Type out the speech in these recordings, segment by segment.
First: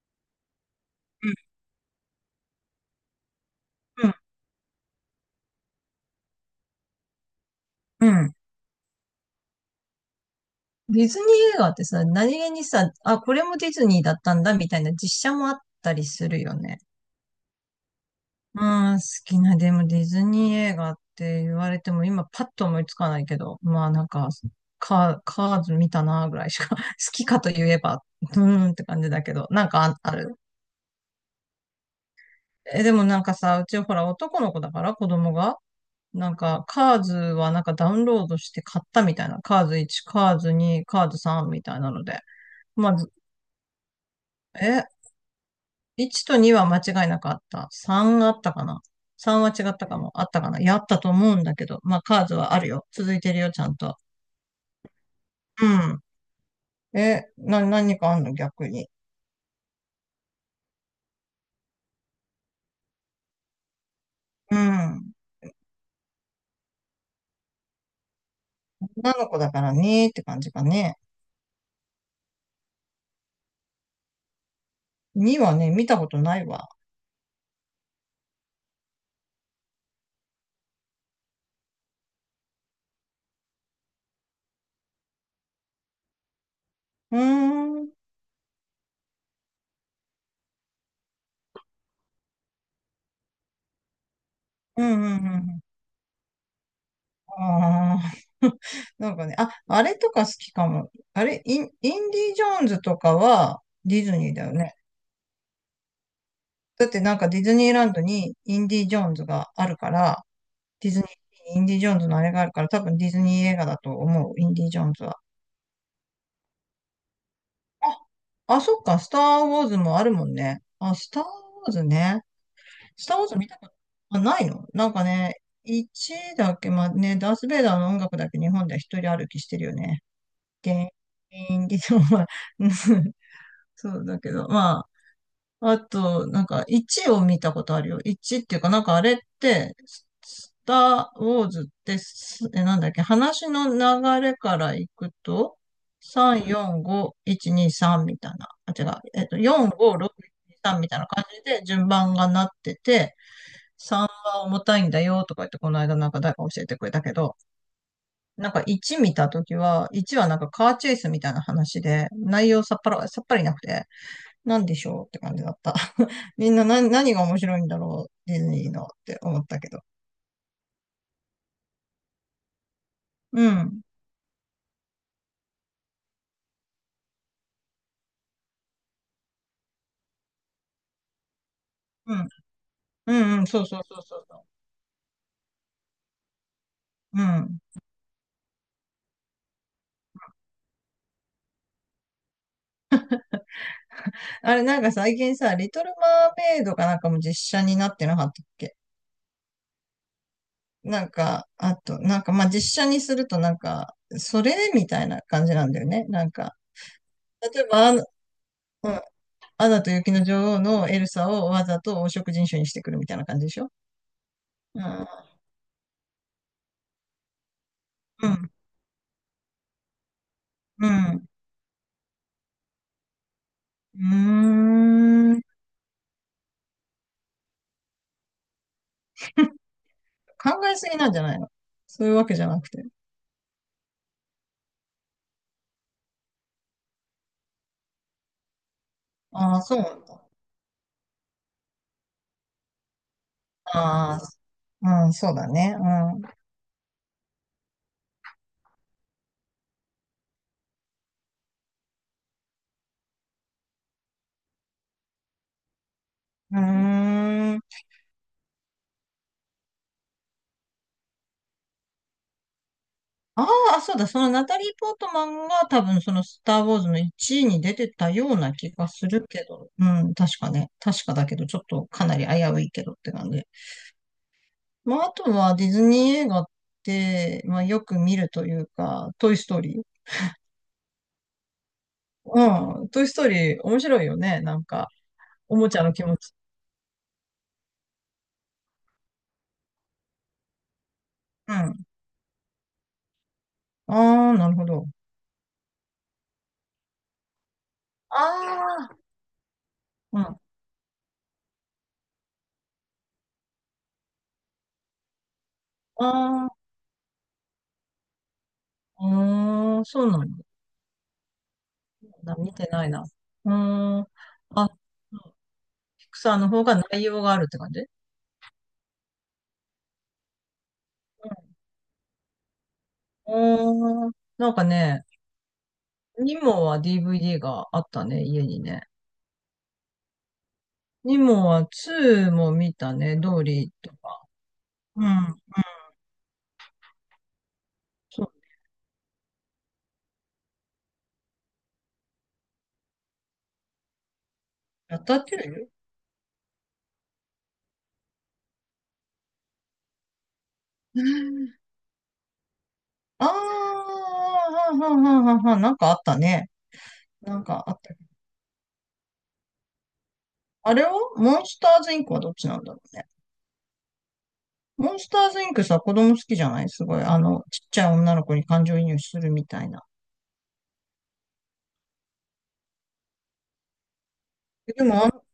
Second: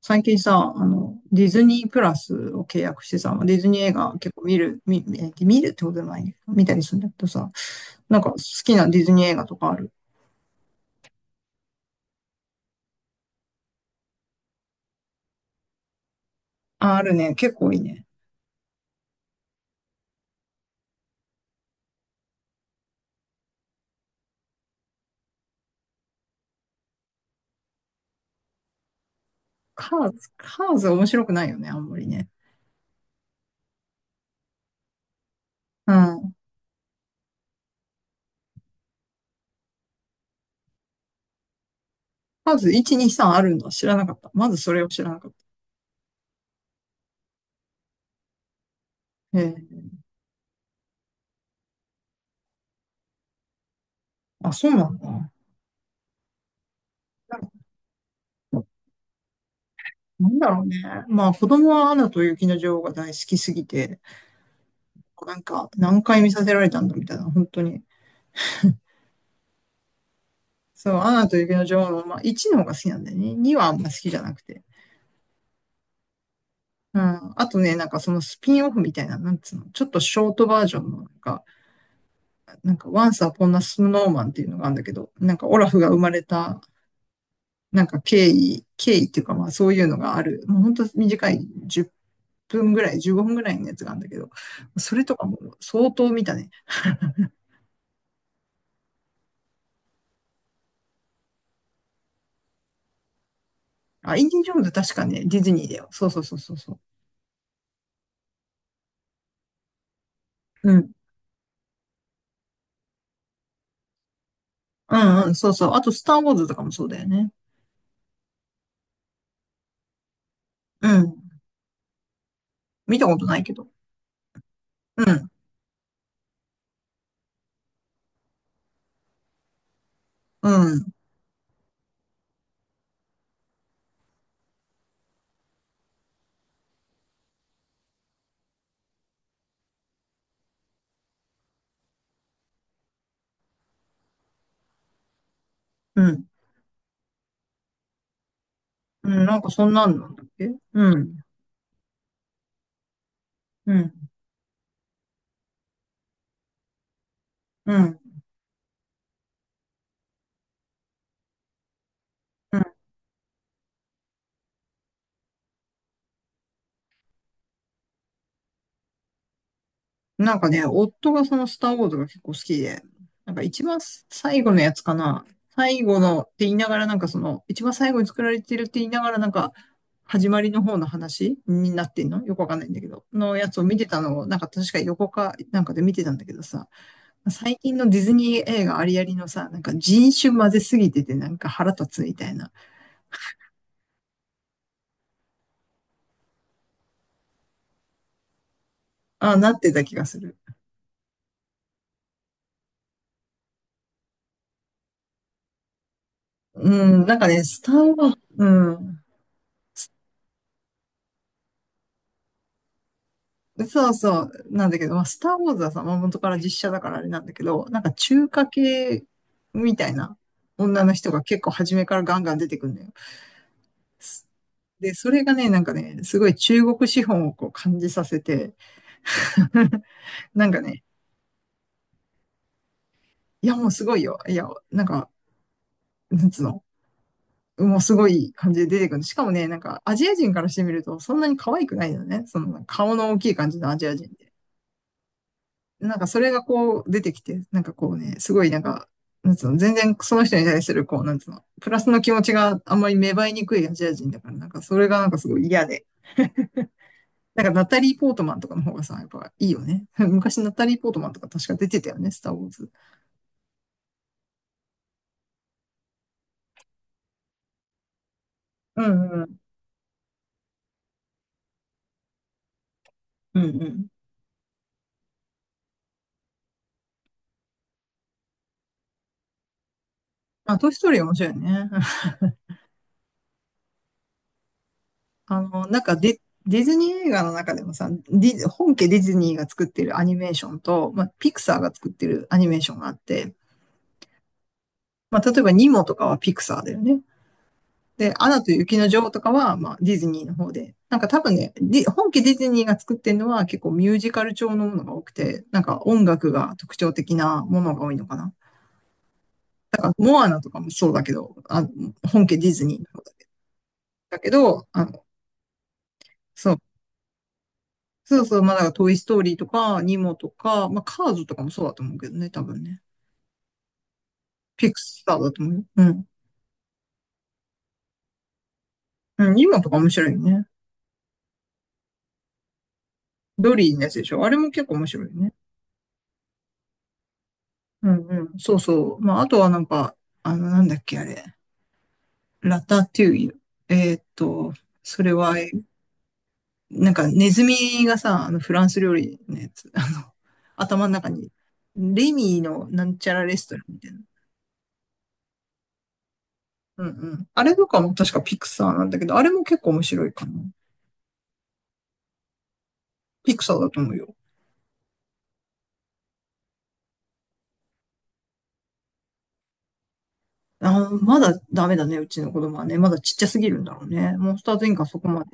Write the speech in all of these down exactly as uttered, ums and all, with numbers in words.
最近さ、あの、ディうズニープラスを契約してさ、ディズニー映画ん、結構見る、見、見見るってことでもないね。見たりするんだけどさ、うなんかん、好きなディズニー映画とかある？ディズニー映画ってさ、何気にさ、あ、これもディズニーだったんだみたいな実写もあったりするよね。あ、あるね。結構いいね。まあ、好きな、でもディズニー映画って言われても今パッと思いつかないけど、まあなんか、カー、カーズ見たなぐらいしか、好きかと言えば、うーんって感じだけど、なんかカあ、ーあズ、る。カーズ面白くないよね、あんまりね。え、でもなんかさ、うちほら男の子だから子供が、うなん。んかカーズはなんかダウンロードして買ったみたいな、カーズワン、カーズツー、カーズスリーみたいなので、カーズまあいち、に、さんあるのは知らなかった。まずそれえ、を知らなかっいちとには間違いなかった。さんあったかな？ た。え さん は違っえ。たかも。あったかな、やったと思うんだけど。まあ、カーズはあるよ。続いてるよ、ちゃんと。あ、そうなんだ。うん。え、なんかな、何かあんの逆に。なんだろうね。まあ子供はアナと雪の女王が大好きすぎて、うん。なんか何回見させられたんだみたいな、本当に。女の子だからねーって感じかそう、ね。アナと雪の女王の、まあ、いちの方が好きなんだよね。にはあんま好きじゃなくて。にはね、見たことないわ。うん。あとね、なんかそのスピンオフみたいな、なんつうの、ちょっとショートバージョンの、なんか、なんか、Once Upon a Snowman っていうのがあるんだけど、なんかオラフが生まれた、うーん。うなんんか経緯、経緯っていうかまあそういうのがある。もう本当短いじゅっぷんぐらい、じゅうごふんぐらいのやつがあるんだけど、うそれんとかもうん。相当見たね。ああ。なんかね、あ、あれとか好きかも。あれ、イン、インディ・ジョーンズとかはディあ、ズインニーデだィ・ジよョーンズね。確かね、ディズニーだよ。そうそうそうそうそだってなんかディズニーランドにインディ・ジョーンズがあるから、う。うディん。ズニー、インディ・ジョーンズのあれがあるから、多分ディズニー映画だと思う、インディ・ジョーンうズは。んうん、そうそう。あと、スター・ウォーズとかもそうだよね。あ、あ、そっか、スター・ウォーズもあるもんね。うあ、スタん。ー・ウォーズね。見スたタこー・ウォとーなズい見けたこど。とあないのなんうかん、ね、ワンだっけ、まあね、ダース・ベイダーの音楽だけ日本では一 うん、あと、なんか、ワンを見たことあるよ。ワンっていうか、なんかあれって、ススター・ウォーズってす、え、なんだっけ、話の流れからいくと、うん、さん、よん、ご、いち、に、さんみたいな。あ、違う。うえん。っと、なんかそよん、んなご、んなんろく、だっけ。さんみうたいなん、感じで順番がなってて、うあ、ん、重たいんだよとか言って、この間なんか誰か教えてくれたけど、うん、なんかワン見たときは、ワンはなんかカーチェイスみたいな話で、内うん。容さっぱら、さっぱりなくて、なんでしょうって感じだった。みんな何、何が面白いんだろう、ディズニーのって思ったけど。なんかね、夫がそのスターウォーズが結構好きで、なんかう一番ん。最後のやつかな。最後のって言いながらなんかその、一番最後に作られてるって言いながらなんか、始まりの方の話になってんうのん。よくわかんないんだけど。うのんうん、やつそをう見そうてそたうそのうを、なんそか確か横かなんかで見てたんだけどさ、う。う最ん。近のディズニー映画ありありのさ、なんか人種混ぜすぎててなんか腹立つみたいな、あれ、なんか最近さ、リトルマーメイドかなんかも実写になってなかったっけ、ああ、なってた気がする。なんか、あと、なんか、まあ、実写にするとなんか、それみたいな感じなんだよね。なんか、うん、なんかね、例スえターば、あウォの、ーズ、ううん、ん。アナと雪の女王のエルサをわざと黄色人種にしてくるみたいな感じでしょ、そうそう、なんだうけど、まあ、ん。スターウォーズはさ、まあ、元から実写だからあれなんだけど、なんか中う華ん。系みたいな女うの人がん。結構初めからガンガン出てくるんだよ。すうで、それがーね、なん、んかね、すごい中国資本をこう感じさせて、なんか考えね、すぎなんじゃないの、そういうわけじゃなくて。いやもうすごいよ。いや、なんか、なんつうの。もうすごい感じで出てくる。しかもね、あなんあ、そかうなアんジアだ。人からしてみるとそんなに可愛くないよね。その顔の大きい感じのアジア人。ああ、うん、そうだね。なんかそれがこう出てきて、なんかこうね、すごいなんか、なんつうの、全然その人に対するこう、なんつうの、プラスの気持ちがあんまり芽生えにくいアジア人だから、なんかそれがなんかすごい嫌で。うなんかん。うーナタん。リー・ポートマンとかの方がさ、やっぱいいよね。昔ナタリー・ポートマンとか確か出てたよね、スター・ウォーズ。ああ、そうだ。そのナタリー・ポートマンが多分そのスター・ウォーズのいちいに出てたような気うがすんるうん。けど。うん、確かね。確かだけど、ちょっとかなり危ういけどって感うんじ。うん。まあ、あとはディズニー映画って、まあ、よく見るというか、トイ・ストーリー。あ、トイ・ストーリー面白いね。うん、トイ・ストーリー面白いよね。なんか、あおの、もちなんゃのか気持デ、ち。ディズニー映画の中でもさ、ディズ本家ディズニーが作ってるアニメーションと、まあ、ピクうサーがん。作ってるアニメーションがあって、ああ、なるほど。まあ、例えばニモとかはピクサーだよね。で、アナと雪のあ女王とかは、まあ、ディズうん。ニーのあ方で。なんか多分ね、ディ本家ディズニーが作ってるのは結構ミュージカル調のものが多くて、なんか音楽あ、が特徴的なものが多いのかな。うーん、そうなモんアナとかもそうだけど、あ本だ。家デ見ィズてニーなのい方な。うーん。だけど、あ、あの、ピクサーのそう。方が内容があるって感じ、そうそう、まあ、だからトイ・ストーリーとか、ニモとか、まあ、カーズとかもそうだと思うけどね、多分ね。うん。うーん。なんかピクね、サーだと思うよ。うん。ニモは ディーブイディー があったね、家にね。うん、ニモとか面白いよね。ニモはツーも見たね、ドードリーリーのやつとでしか。ょ。あれも結構面白ういよね。ん。うんうそう。ん。そうそう。まあ、あとはなんか、あの、なんだっけ、あれ。ラタトゥイユ。えーっと、やそっれたっては、える、なんかネズミがさ、あのフランス料理のやつ、あの、頭の中に、レミーのなんちゃらあレストランみたいな。あー、はんはんはんはんはん、なんかあったね。うんうん。なんあれかとあっかた。も確かピクサーなんだけど、あれも結構面白いかな。あれは、モンスターズインクはどっちなんだろうね。ピクサーだと思うよ。モンスターズインクさ、子供好きじゃないすごい。あの、ちっちゃい女の子に感情移入するみたいな。あー、まだダメだね、うちの子供はね。まだちっちゃすぎるんだろうね。モンスターズインでかそもこあまの、で。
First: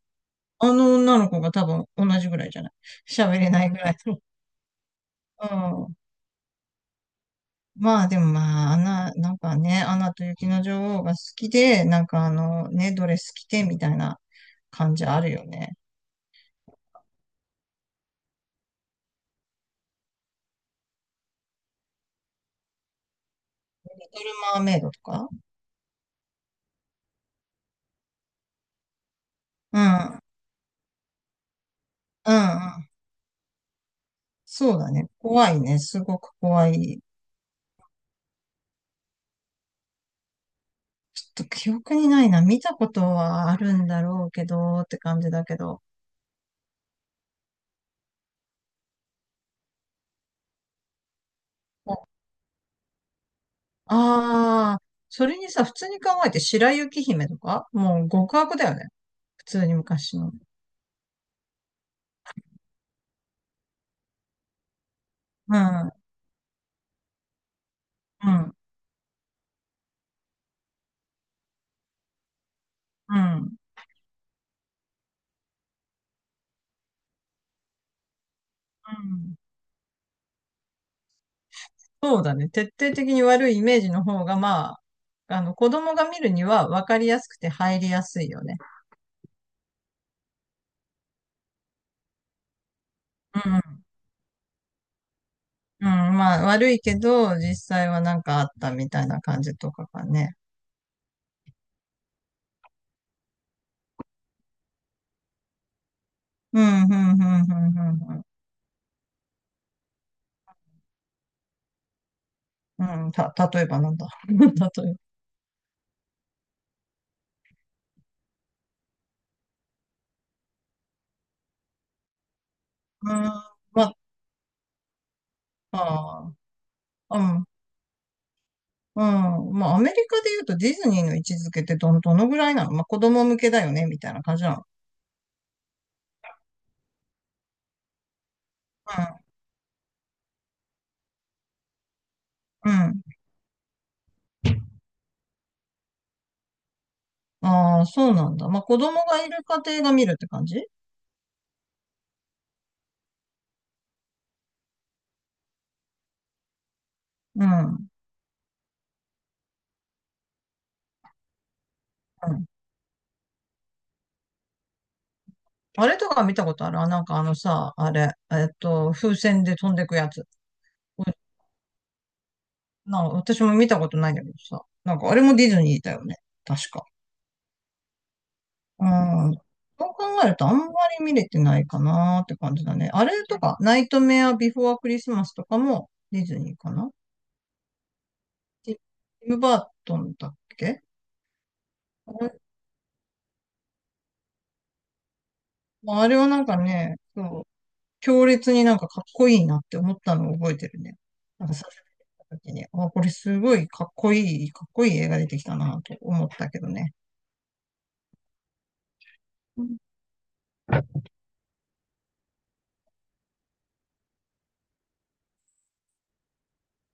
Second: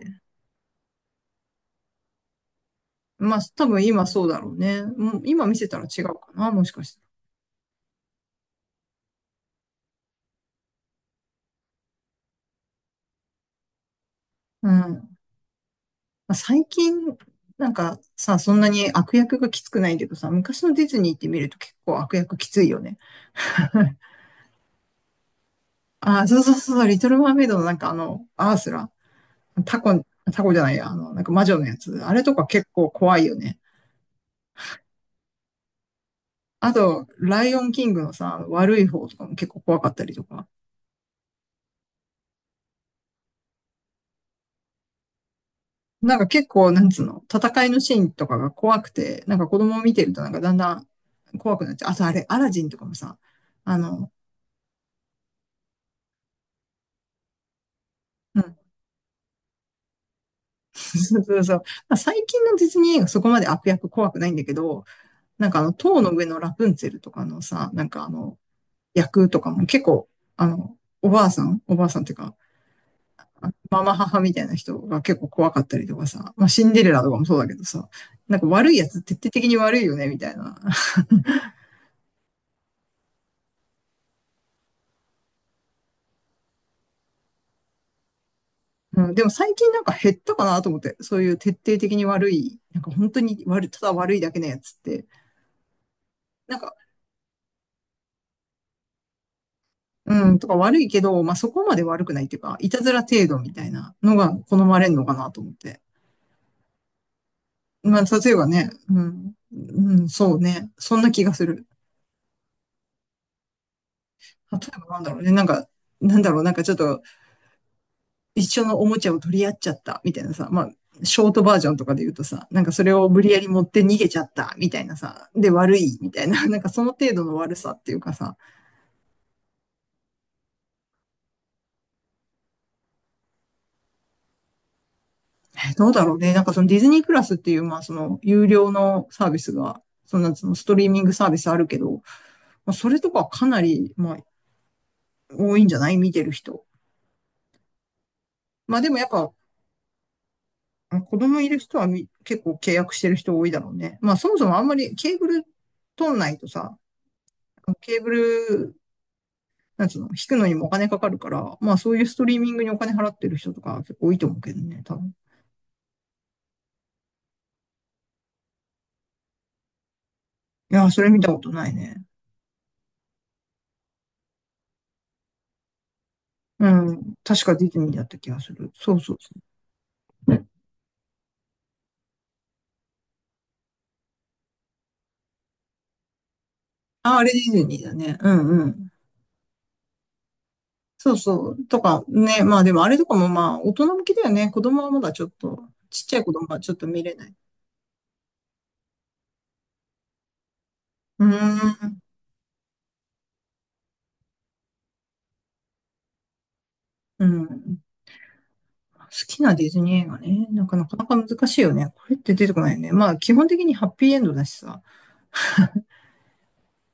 あの女の子が多分同じぐらいじゃない、喋まあ、れな多いぐ分らい今の。そうだろうね。もうう今見せたらん。違うかな、もしかして。まあでもまあ、アナ、なんかね、アナと雪の女王が好きで、なんかあの、ね、ドレス着てみたいなう感じん。あるよね。まあ最近、なんかさ、そんなに悪役がきつくないけどさ、昔のディズニーって見ると結構悪役きついよね。リトルマーメイドとか、あそうそうそう、リトルマーメイドのなんかあの、アースラ、うタコ、ん。タコじゃないや、あの、なんか魔女のやつ、あれうとんうか結ん。構怖いよね。そうだね。怖いね。すごく怖あい。と、ライオンキングのさ、悪い方とかも結構怖かったりとか。ちょっと記憶にないな。見たことはあるんだろうけど、って感じだけど。なんか結構、なんつうの、戦いのシーンとかが怖くて、なんか子供を見てるとなんかだんだん怖くなっちゃう。あとあれ、アラジンとかもさ、あの、ああ、それにさ、普通に考えて白雪姫とか、もう極うん悪だよね。普通に昔の。そうそうそう。まあ最近のディズニー映画そこまで悪役怖くないんだけど、なんうん、かあの、うん、塔の上のラプンツェルとかのさ、なんかあの、役とかも結構、あの、おばあさんおばあさんっていうか、うん、うん。ママ母みたいな人が結構怖かったりとかさ、まあシンデレラとかもそうだけどさ、なんか悪いやつ徹底的に悪いよね、みたいな。そうだね。徹底的に悪いイメージの方が、まあ、あの、子供が見るには分かりやすくて入りやすいよね。うん、でも最近なんか減ったかなと思って、そういう徹底的に悪い、なんか本当うに悪い、たん、だ悪いだけのやつって、うん、まあ、なん悪かいけど、実際はなんかあったみたいな感じとかがうね。ん、とか悪いけど、まあ、そこまで悪くないっていうか、いたずら程度みたいなのが好まれるのかなと思って。うん、うん、うん、うん、まあ、うん、う例えばね、うん、うん、そうね、そんな気がする。ん。うんた、例えばなんだ。例 え例ばえなんだろうね、なんか、なんだろう、なんかちょっと一緒のおもちゃを取り合っちゃったみたいなさ、まあ、ショートバージョンとかで言うとさ、なんかそれをば。う無ん、理やり持ってまあ、逃げちゃったみたいなさ、で悪いみたあいな、なんかその程ーう度のん。悪さっていうかさ、うん。まあ、アメリカで言うとディズニーの位置づけってど、どのぐらいなの、まあ、子供向けだよね、みたいな感じなの。えどうだろうね、なんかそのディズニープラスっていう、まあその有料のサービスが、そのそのストリーミングサービスあるけど、うまあ、ん。うそれとん。かはかなり、まあ、多いんじゃない見てる人。ああ、そうなんだ。まあ、子まあでも供やっがいぱ、る家庭が見るって感じ、子供いる人はみ結構契約してる人多いだろうね。まあそもそもあんまりケーブル取んないとさ、うん。うん、ケーブル、なんつうの、引くのにもお金かかるから、まあそういうストリーミングにお金払ってる人とか結構多いと思うけどね、多分。いあれとか見たことあるあ、なんかあのさ、あれ、えっと、風船で飛んでくやつ。やー、そお、れ見たことないね。なんか私も見たことないんだけどさ。なんかあれもディズニーだよね。う確か。ん。確かディズニーだった気がする。うそうそうそん。う。そう考えるとあんまり見れてないかなーって感じだね。あれとか、ナイトメアビフォアクリスマスとかもディズニーかな、あ、あれディズニーだね。うんうティんム・バートンだっけ、そうそう。とかあれね。まあでもあれとかもまあ大人向きだよね。子供はまだちょっと、まちあ、っあちれゃいは子な供んかはちょっとね、見れない。そう、強烈になんかかっこいいなって思ったのを覚えてるね。うーなんか最初ん。見た時に、あ、これすごいかっこいい、かっこいい映画出てきたなと思ったけどね。うん。好きなディズニー映画ね。なんかなかなか難しいよね。これって出てこないよね。まあ基本的にハッピーエンドだしさ。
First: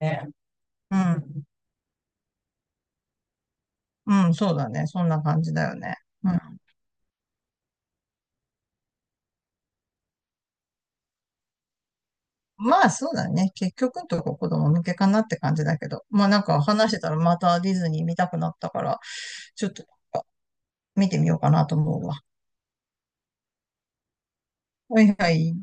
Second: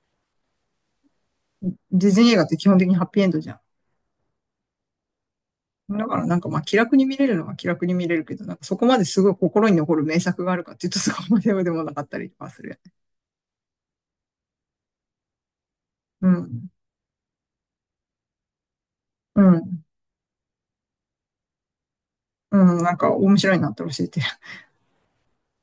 ね。うん。ディズニー映画って基本的にハッピーエンドじゃうん、そうだね。そんな感じだよね。ん。だからうなんかまん。あ気楽に見れるのは気楽に見れるけど、なんかそこまですごい心に残る名作があるかっていうとそこまででもなかったりとかするよまあね。そうだね。結局のとこ子供向けかなって感じだけど。まうあなんかん。話してたらまたディズニー見たくなったから、うちょっん。となんか見てみようかなと思うわ。うん。なんか面白いなって教えて。はいはい。